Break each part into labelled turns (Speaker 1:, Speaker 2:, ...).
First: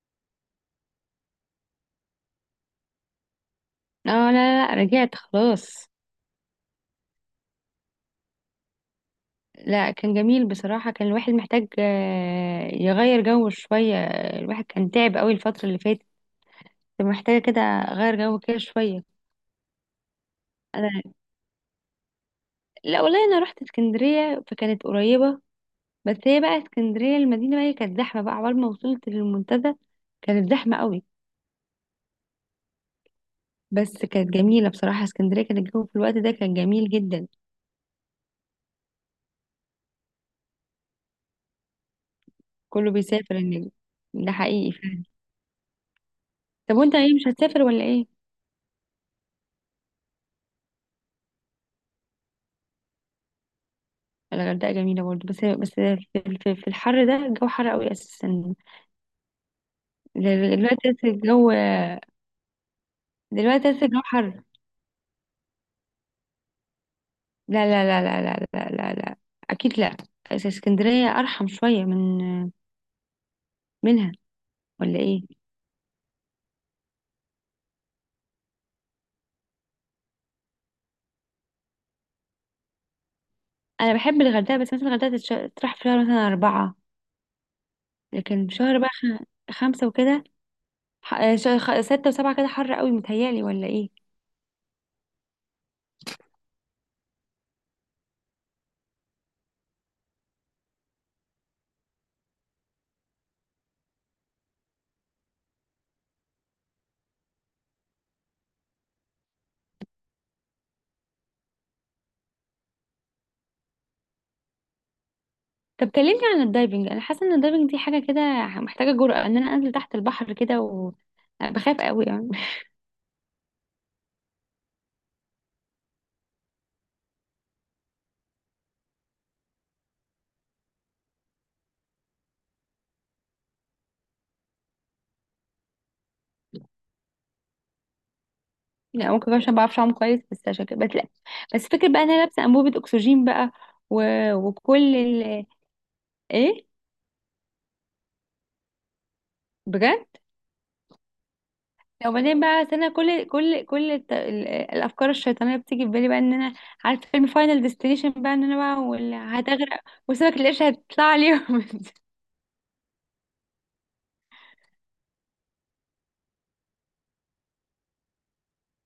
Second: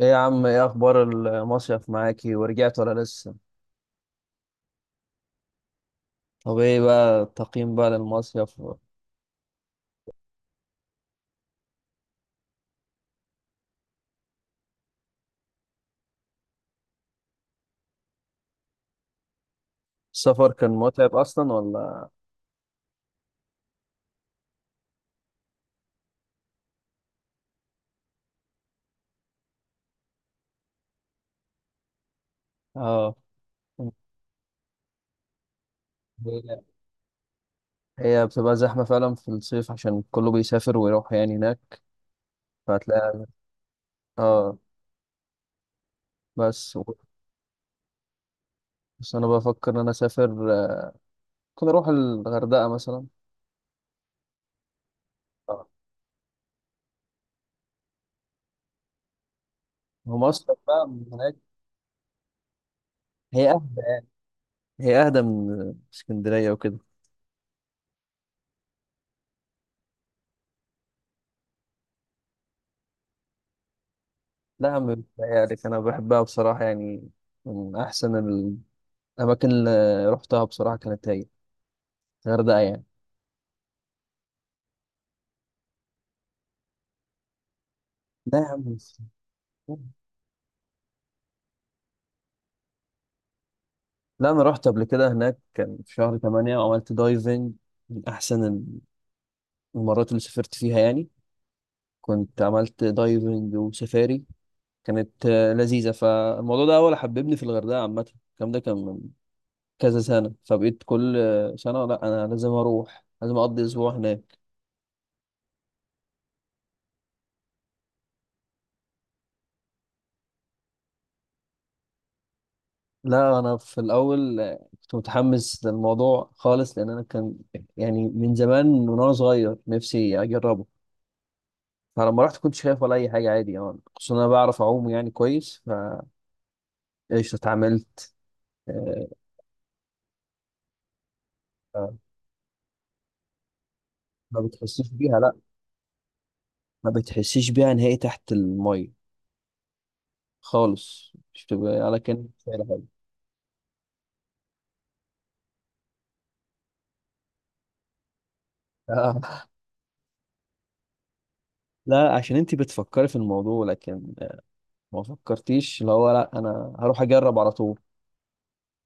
Speaker 1: ايه يا عم، ايه اخبار المصيف معاكي؟ ورجعت ولا لسه؟
Speaker 2: اه، لا لا لا، رجعت خلاص.
Speaker 1: طب ايه بقى التقييم بقى للمصيف؟
Speaker 2: لا، كان جميل بصراحة. كان الواحد محتاج يغير جو شوية. الواحد كان تعب قوي الفترة اللي فاتت. محتاجة كده أغير جو كده شوية.
Speaker 1: السفر كان
Speaker 2: أنا
Speaker 1: متعب اصلا ولا؟
Speaker 2: لا والله، أنا رحت اسكندرية فكانت قريبة. بس هي بقى اسكندرية المدينة بقى، هي كانت زحمة بقى عقبال ما وصلت للمنتزه. كانت زحمة قوي.
Speaker 1: اه.
Speaker 2: بس كانت جميلة بصراحة، اسكندرية كان الجو في الوقت ده كان
Speaker 1: هي
Speaker 2: جميل جدا.
Speaker 1: بتبقى زحمة فعلا في الصيف، عشان كله بيسافر ويروح يعني هناك،
Speaker 2: كله
Speaker 1: فهتلاقي.
Speaker 2: بيسافر النجم، ده
Speaker 1: اه.
Speaker 2: حقيقي فعلا.
Speaker 1: بس
Speaker 2: طب وانت ايه، مش هتسافر ولا ايه؟
Speaker 1: بس انا بفكر ان انا اسافر، ممكن اروح الغردقة مثلا.
Speaker 2: الغردقة جميلة برضو، بس
Speaker 1: آه.
Speaker 2: بس في الحر ده الجو حر قوي أساسا.
Speaker 1: هو مصيف بقى
Speaker 2: دلوقتي
Speaker 1: من
Speaker 2: أساسا
Speaker 1: هناك.
Speaker 2: الجو،
Speaker 1: هي
Speaker 2: دلوقتي
Speaker 1: اهدى.
Speaker 2: أساسا الجو حر.
Speaker 1: اهدى من اسكندرية وكده.
Speaker 2: لا لا لا لا لا لا لا, لا. أكيد لا. اسكندرية أرحم شوية من منها،
Speaker 1: لا يا عم،
Speaker 2: ولا إيه؟
Speaker 1: بتهيألك، انا بحبها بصراحة يعني. من احسن الأماكن اللي رحتها بصراحة كانت هي الغردقة يعني.
Speaker 2: أنا بحب الغردقة، بس مثلا الغردقة تروح في شهر مثلا أربعة،
Speaker 1: لا
Speaker 2: لكن
Speaker 1: يا
Speaker 2: في
Speaker 1: عم
Speaker 2: شهر بقى
Speaker 1: مش-
Speaker 2: خمسة وكده. ستة وسبعة كده حر قوي متهيألي، ولا إيه؟
Speaker 1: لا، أنا رحت قبل كده هناك، كان في شهر 8 وعملت دايفنج. من أحسن المرات اللي سافرت فيها يعني. كنت عملت دايفنج وسفاري، كانت لذيذة. فالموضوع ده هو اللي حببني في الغردقة عامة. الكلام ده كان من كذا سنة، فبقيت كل سنة، لا أنا لازم أروح، لازم أقضي أسبوع هناك.
Speaker 2: طب كلمني عن الدايفنج. أنا حاسة إن الدايفنج دي حاجة كده محتاجة جرأة، إن أنا أنزل تحت البحر كده و... بخاف قوي.
Speaker 1: لا انا في الاول كنت متحمس للموضوع خالص، لان انا كان يعني من زمان، وانا صغير نفسي اجربه. فلما رحت كنت شايف ولا اي حاجه، عادي يعني، خصوصا انا بعرف اعوم يعني كويس. فايش اتعاملت. آه،
Speaker 2: لا، ممكن بقى عشان ما بعرفش اعوم كويس، بس عشان كده بس. لا، بس فكرة
Speaker 1: آه،
Speaker 2: بقى ان انا لابسه انبوبه اكسجين بقى و...
Speaker 1: ما بتحسيش
Speaker 2: وكل
Speaker 1: بيها لا.
Speaker 2: ال... ايه؟
Speaker 1: ما بتحسيش بيها نهائي تحت الميه
Speaker 2: بجد؟
Speaker 1: خالص، مش بتبقى على كان
Speaker 2: وبعدين
Speaker 1: مش
Speaker 2: بقى،
Speaker 1: شايله
Speaker 2: أصل
Speaker 1: حاجه.
Speaker 2: انا كل الافكار الشيطانيه بتيجي في بالي بقى، ان انا عارفه فيلم فاينل ديستنيشن بقى، ان انا بقى
Speaker 1: آه،
Speaker 2: هتغرق، وسمك القرش هتطلع عليهم
Speaker 1: لا عشان انت بتفكري في الموضوع، لكن ما فكرتيش اللي هو لا انا هروح اجرب على طول.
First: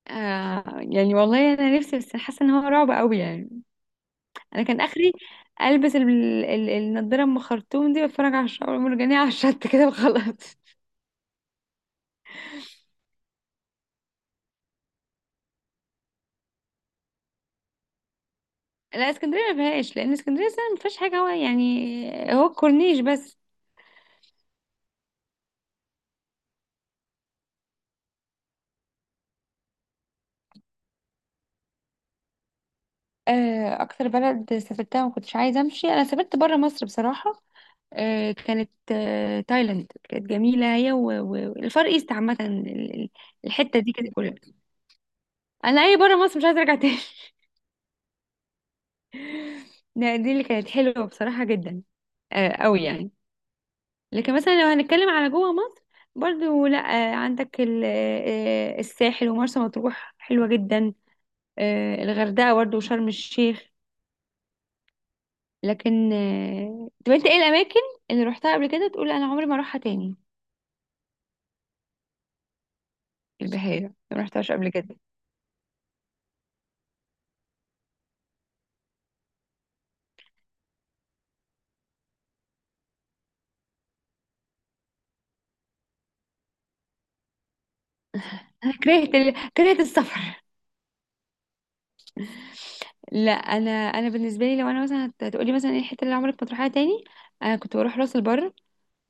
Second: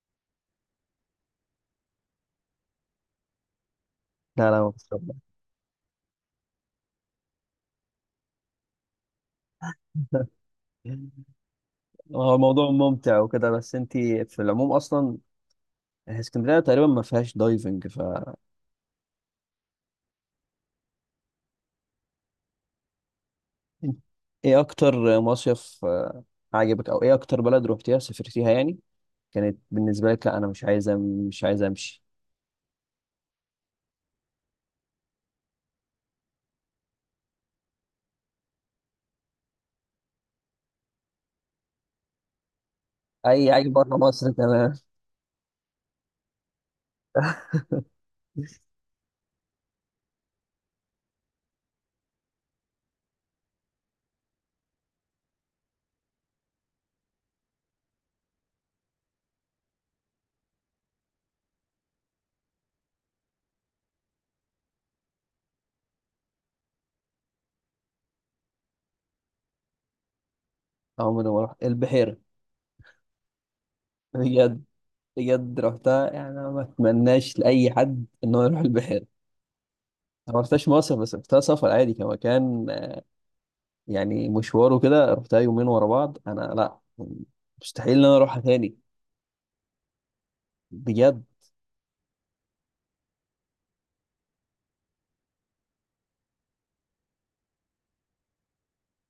Speaker 2: آه، يعني والله انا نفسي، بس حاسه ان هو رعب قوي يعني.
Speaker 1: لا لا،
Speaker 2: انا
Speaker 1: ما
Speaker 2: كان اخري
Speaker 1: فكرتش.
Speaker 2: البس النضاره ام خرطوم دي، واتفرج على الشعب المرجانيه على الشط كده وخلاص.
Speaker 1: هو الموضوع ممتع وكده، بس انت في العموم اصلا اسكندريه تقريبا ما فيهاش دايفنج ف.
Speaker 2: لا، اسكندريه ما فيهاش، لان اسكندريه اصلا ما فيهاش حاجه، هو يعني هو الكورنيش بس.
Speaker 1: ايه اكتر مصيف عجبك؟ او ايه اكتر بلد روحتيها سافرتيها يعني كانت بالنسبه لك، لا انا مش عايزه مش عايزه امشي؟
Speaker 2: اكتر بلد سافرتها وما كنتش عايزه امشي، انا سافرت بره مصر بصراحه. كانت تايلاند كانت جميله، هي والفار ايست عامه. ال-
Speaker 1: اي اي،
Speaker 2: الحته دي
Speaker 1: بره
Speaker 2: كانت
Speaker 1: مصر،
Speaker 2: كلها،
Speaker 1: تمام.
Speaker 2: انا اي بره مصر مش عايزه ارجع تاني دي اللي كانت حلوه بصراحه، جدا قوي يعني. لكن مثلا لو هنتكلم على جوه مصر، برضو لا، عندك الساحل ومرسى مطروح حلوه جدا. الغردقة برضه وشرم الشيخ. لكن طب انت ايه الأماكن اللي روحتها قبل كده تقول أنا عمري ما أروحها تاني؟
Speaker 1: عمري ما رحت البحيره.
Speaker 2: البحيرة ما روحتهاش
Speaker 1: بجد؟
Speaker 2: قبل كده.
Speaker 1: بجد رحتها يعني، أنا ما اتمناش لاي حد ان هو يروح البحيره. أنا ما رحتهاش مصيف، بس رحتها سفر عادي كمكان يعني، مشواره كده، رحتها يومين ورا بعض. انا لا، مستحيل ان انا اروحها
Speaker 2: أنا
Speaker 1: تاني.
Speaker 2: كرهت كرهت السفر
Speaker 1: بجد.
Speaker 2: لا أنا، أنا بالنسبة لي لو أنا مثلا هتقولي مثلا ايه الحتة اللي عمرك ما تروحها تاني، أنا كنت بروح راس البر.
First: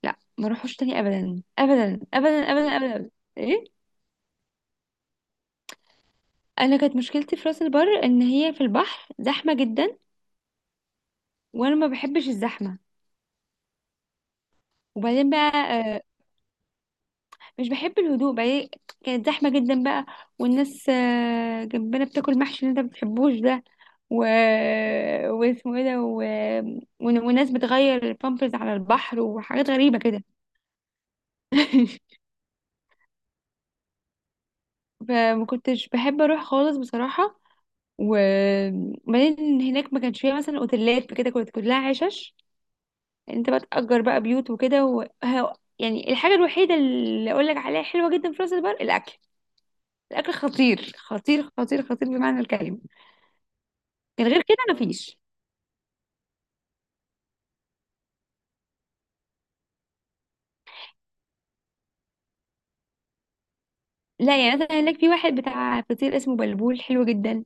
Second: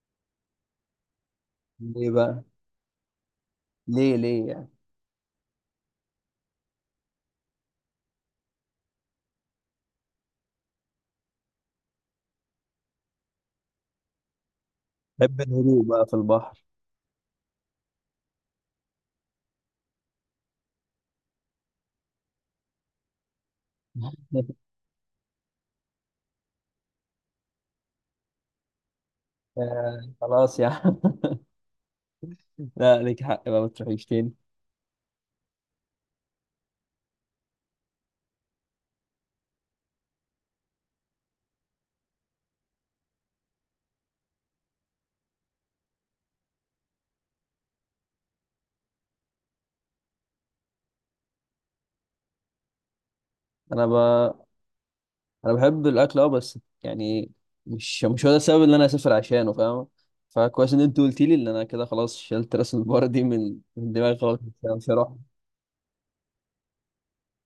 Speaker 2: لا ما اروحوش تاني أبدا أبدا
Speaker 1: ليه بقى؟
Speaker 2: أبدا أبدا أبدا, أبداً. ايه،
Speaker 1: ليه؟ يعني؟
Speaker 2: أنا كانت مشكلتي في راس البر إن هي في البحر زحمة جدا، وأنا ما بحبش الزحمة، وبعدين بقى
Speaker 1: بحب الهدوء بقى في البحر؟
Speaker 2: مش بحب الهدوء بقى إيه، كانت زحمة جدا بقى. والناس جنبنا بتاكل محشي اللي انت بتحبوش ده و... واسمه ايه ده و... وناس بتغير البامبرز على البحر وحاجات غريبة كده
Speaker 1: خلاص يا عم. لا ليك حق بقى ما تروحيش تاني.
Speaker 2: فما كنتش بحب اروح خالص بصراحة. وبعدين هناك ما كانش فيها مثلا اوتيلات كده، كانت كلها عشش. انت بقى تأجر بقى بيوت وكده و... يعني الحاجة الوحيدة اللي اقول لك عليها حلوة جدا في راس البر الاكل. الاكل خطير خطير خطير خطير بمعنى الكلمة.
Speaker 1: انا ب...
Speaker 2: من غير كده مفيش.
Speaker 1: انا بحب الاكل اه، بس يعني مش هو ده السبب اللي انا اسافر عشانه، فاهم؟ فكويس ان انت قلت لي، ان انا كده خلاص شلت راس البار دي من دماغي خالص،
Speaker 2: لا
Speaker 1: مش
Speaker 2: يعني مثلا هناك في
Speaker 1: هروح.
Speaker 2: واحد بتاع فطير اسمه بلبول، حلو جدا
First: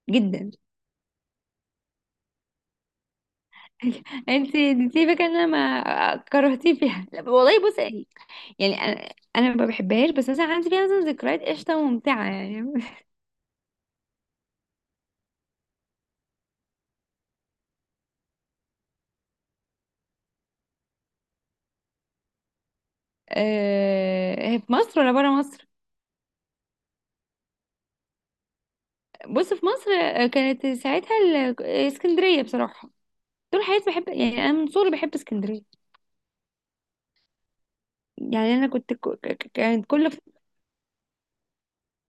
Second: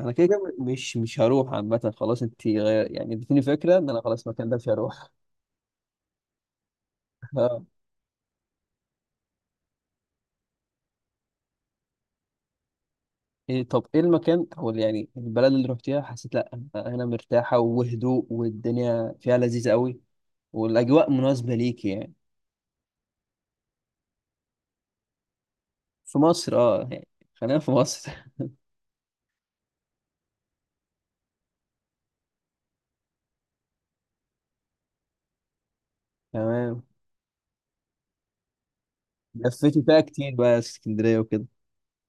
Speaker 1: انا كده كده
Speaker 2: جدا
Speaker 1: مش هروح عامه خلاص. انت غير يعني، اديتيني فكره ان انا خلاص المكان
Speaker 2: انت
Speaker 1: ده مش هروح.
Speaker 2: سيبك، انا ما كرهتيه فيها، لا
Speaker 1: اه.
Speaker 2: والله بص يعني، انا ما بحبهاش، بس مثلا عندي فيها مثلا ذكريات قشطه وممتعه يعني
Speaker 1: إيه؟ طب ايه المكان او يعني البلد اللي رحتيها حسيت لا أنا هنا مرتاحة، وهدوء، والدنيا فيها لذيذة قوي، والاجواء مناسبة ليكي يعني؟
Speaker 2: هي في مصر ولا بره مصر؟
Speaker 1: في مصر اه يعني. خلينا في مصر.
Speaker 2: بص، في مصر كانت ساعتها اسكندريه بصراحه، طول حياتي بحب، يعني انا من صغري بحب اسكندريه.
Speaker 1: تمام.
Speaker 2: يعني انا كنت
Speaker 1: لفيتي
Speaker 2: كانت
Speaker 1: فيها كتير بقى اسكندرية وكده.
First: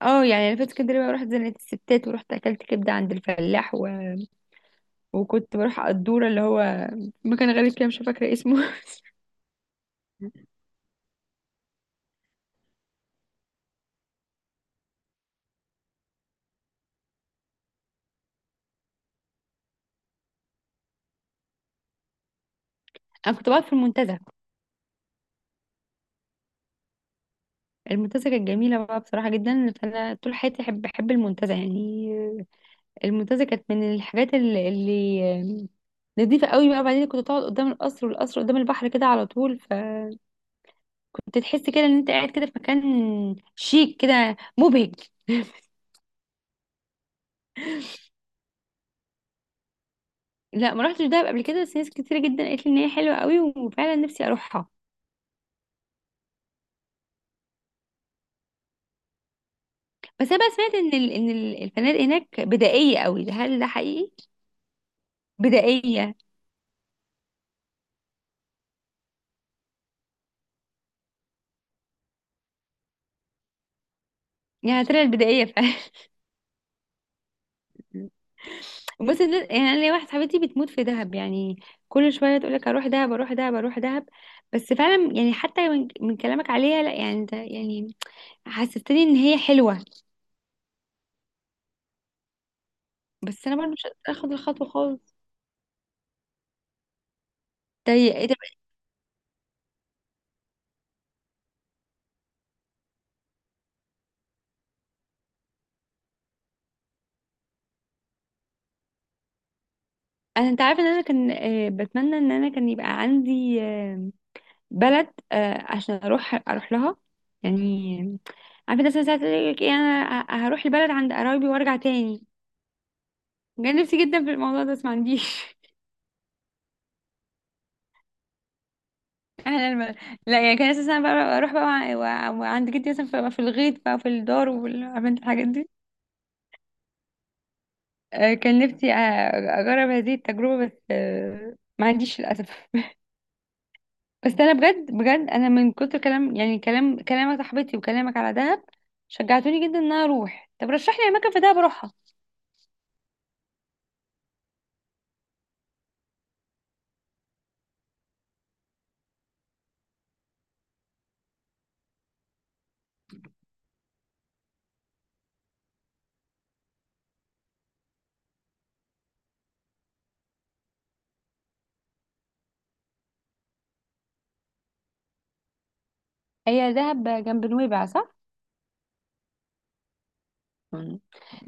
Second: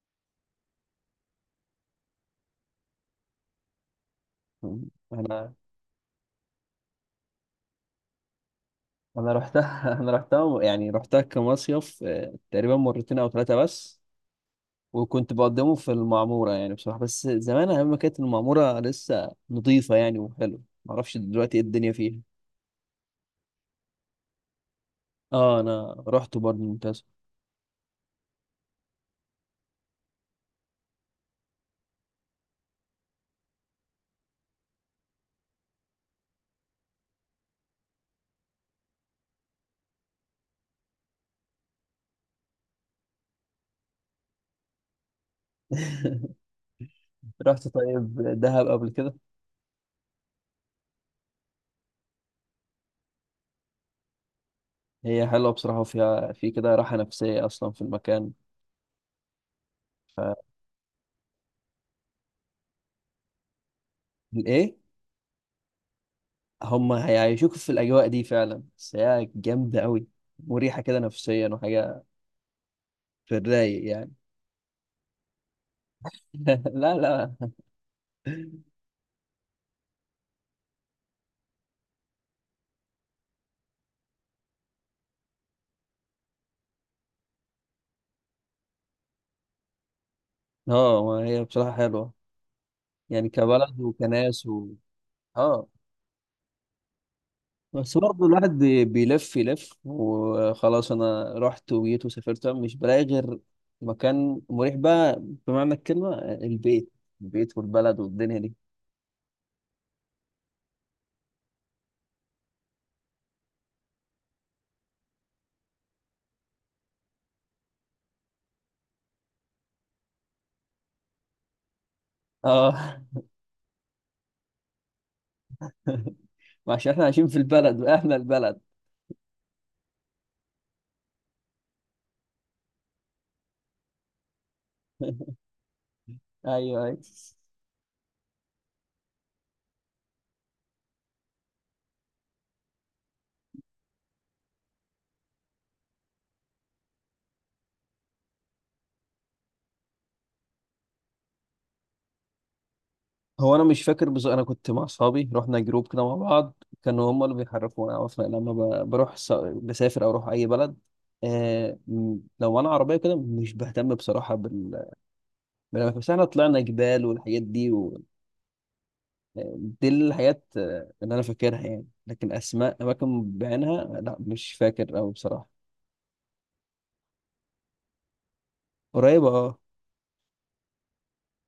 Speaker 2: اه، يعني انا في اسكندريه بقى رحت زنقه الستات، ورحت اكلت كبده عند الفلاح.
Speaker 1: انا
Speaker 2: وكنت بروح على الدورة، اللي هو مكان غريب كده مش فاكرة اسمه
Speaker 1: رحتها. انا رحتها يعني، رحتها كمصيف تقريبا مرتين او ثلاثة بس. وكنت بقدمه في المعمورة يعني بصراحة، بس زمان أيام ما كانت المعمورة لسه نظيفة يعني وحلوة، معرفش دلوقتي ايه الدنيا فيها.
Speaker 2: انا كنت بقعد في المنتزه،
Speaker 1: اه، انا رحت برضه، ممتاز.
Speaker 2: المنتزه كانت جميله بقى بصراحه جدا، فانا طول حياتي احب المنتزه يعني. المنتزه كانت من الحاجات اللي نضيفه قوي بقى. بعدين كنت تقعد قدام القصر، والقصر قدام البحر كده على طول، فكنت تحس كده ان انت قاعد كده في مكان شيك كده، مبهج.
Speaker 1: رحت طيب دهب قبل كده؟
Speaker 2: لا ما رحتش دهب قبل كده، بس ناس كتير جدا قالت لي ان هي حلوه قوي، وفعلا نفسي اروحها.
Speaker 1: هي حلوه بصراحه، وفيها في كده راحه نفسيه اصلا في المكان.
Speaker 2: بس انا بقى سمعت ان الفنادق هناك بدائيه قوي، هل ده حقيقي؟
Speaker 1: فالايه.
Speaker 2: بدائية.
Speaker 1: هم هيعيشوك في الاجواء دي فعلا، بس هي جامده قوي، مريحه كده نفسيا وحاجه، في الرايق يعني.
Speaker 2: يعني طلعت بدائية فعلا؟
Speaker 1: لا لا.
Speaker 2: بص الناس- يعني انا ليا واحده صاحبتي بتموت في دهب يعني، كل شويه تقول لك اروح دهب اروح دهب اروح دهب. بس فعلا يعني، حتى من كلامك عليها، لا يعني، ده يعني حسستني ان هي حلوه.
Speaker 1: اه، ما هي بصراحه حلوه، يعني
Speaker 2: بس انا برضه
Speaker 1: كبلد
Speaker 2: مش قادرة اخد
Speaker 1: وكناس و...
Speaker 2: الخطوه خالص.
Speaker 1: اه، بس
Speaker 2: طيب
Speaker 1: برضه
Speaker 2: إيه ده؟
Speaker 1: الواحد بيلف يلف، وخلاص انا رحت وجيت وسافرت مش بلاقي غير مكان مريح بقى، بمعنى الكلمة البيت، والبلد والدنيا دي.
Speaker 2: انا انت عارفه ان انا كان بتمنى ان انا كان يبقى عندي بلد عشان اروح لها يعني، عارفه الناس ساعات تقول لك ايه، انا هروح البلد عند قرايبي وارجع تاني.
Speaker 1: اه.
Speaker 2: كان نفسي جدا في الموضوع ده، بس ما عنديش
Speaker 1: عشان احنا عايشين في البلد واهل البلد.
Speaker 2: انا لما، لا يعني كان اساسا بقى اروح بقى وعند جدي مثلا في في الغيط بقى في الدار، وعملت الحاجات دي.
Speaker 1: ايوه، ايوه.
Speaker 2: كان نفسي اجرب هذه التجربه، بس ما عنديش للاسف بس انا بجد بجد، انا من كتر كلام يعني كلام صاحبتي وكلامك على دهب، شجعتوني جدا ان انا اروح. طب رشح لي اماكن في دهب اروحها.
Speaker 1: هو انا مش فاكر، بس انا كنت مع اصحابي، رحنا جروب كده مع بعض، كانوا هم اللي بيحركونا، عرفنا لما بروح بسافر او اروح اي بلد لو انا عربيه كده مش بهتم بصراحه بال... ما لما فسحنا طلعنا جبال والحاجات دي و... دي الحاجات اللي انا فاكرها يعني. لكن اسماء اماكن بعينها لا مش فاكر أوي بصراحه.
Speaker 2: هي دهب جنب نويبع صح؟
Speaker 1: قريبه اه.
Speaker 2: مم.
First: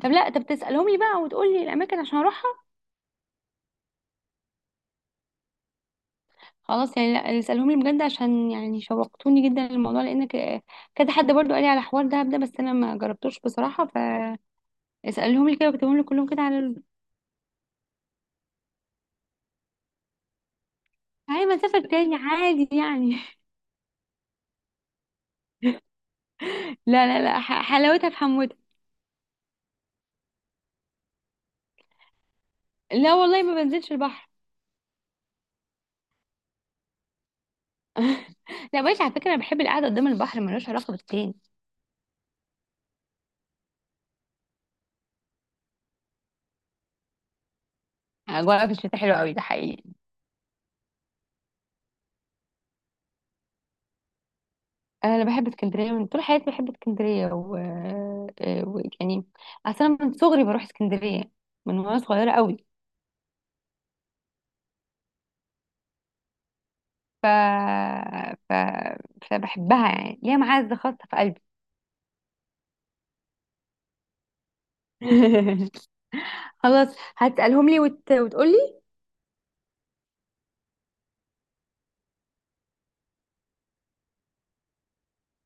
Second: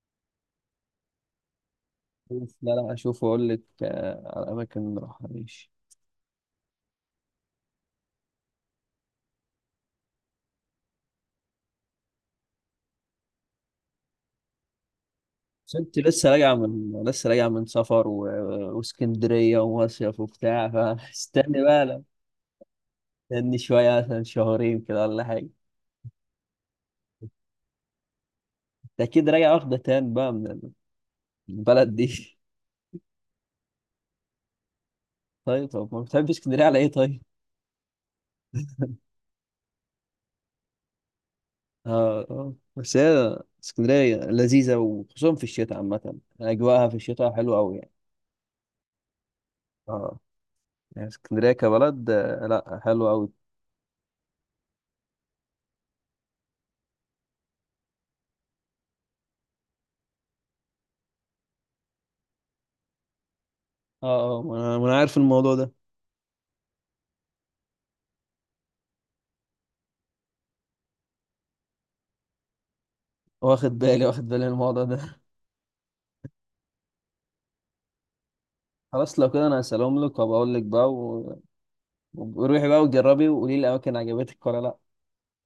Speaker 2: طب لا طب تسالهم لي بقى وتقول لي الاماكن عشان اروحها.
Speaker 1: بس لا لا، اشوف واقول لك على اماكن راحه، ماشي.
Speaker 2: خلاص يعني، لا اسألهم لي بجد، عشان يعني شوقتوني جدا للموضوع، لان كذا حد برضو قال لي على حوار دهب ده، بس انا ما جربتوش بصراحة. فاسألهم لي كده،
Speaker 1: بس
Speaker 2: واكتبهم
Speaker 1: انت
Speaker 2: لي كلهم
Speaker 1: لسه
Speaker 2: كده
Speaker 1: راجعه
Speaker 2: على
Speaker 1: من، لسه راجعه من سفر و... واسكندريه ومصيف وبتاع،
Speaker 2: هاي
Speaker 1: فاستني
Speaker 2: مسافة
Speaker 1: بقى لا.
Speaker 2: تاني عادي يعني.
Speaker 1: استني شويه، مثلا شهرين كده ولا حاجه.
Speaker 2: لا لا لا، حلاوتها في حموتها.
Speaker 1: انت اكيد راجع واخده تان بقى من البلد دي.
Speaker 2: لا والله، ما بنزلش البحر.
Speaker 1: طيب. طب ما بتحبش اسكندريه على ايه طيب؟
Speaker 2: لا ماشي، على فكرة انا بحب القعدة قدام البحر، ملوش علاقة بالتاني.
Speaker 1: اه. آه. بس هي اسكندرية لذيذة، وخصوصا في الشتاء عامة أجواءها في الشتاء حلوة أوي يعني.
Speaker 2: اجواء في الشتاء حلوة قوي، ده حقيقي.
Speaker 1: اه. يعني اسكندرية كبلد، لا حلوة أوي.
Speaker 2: انا بحب اسكندرية من طول حياتي، بحب اسكندرية و... يعني اصلا من صغري بروح اسكندرية، من وانا صغيرة قوي.
Speaker 1: اه، اه، ما أنا عارف الموضوع ده.
Speaker 2: ف... ف... فبحبها يعني، ليها معزة خاصة في قلبي.
Speaker 1: واخد بالي من الموضوع ده.
Speaker 2: خلاص، هتسألهم لي وتقولي.
Speaker 1: خلاص لو كده أنا هسلم لك وبقول لك بقى و... وروحي بقى وجربي وقولي لي الأماكن عجبتك ولا لا.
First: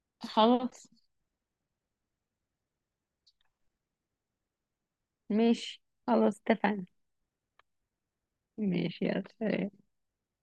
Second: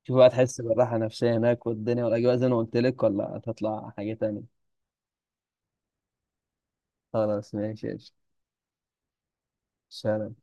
Speaker 1: شوفي بقى تحس
Speaker 2: خلاص
Speaker 1: بالراحة النفسية هناك والدنيا والأجواء زي ما قلت لك، ولا هتطلع حاجة تانية.
Speaker 2: ماشي، خلاص اتفقنا.
Speaker 1: خلاص ماشي يا شيخ.
Speaker 2: ماشي يلا سلام.
Speaker 1: سلام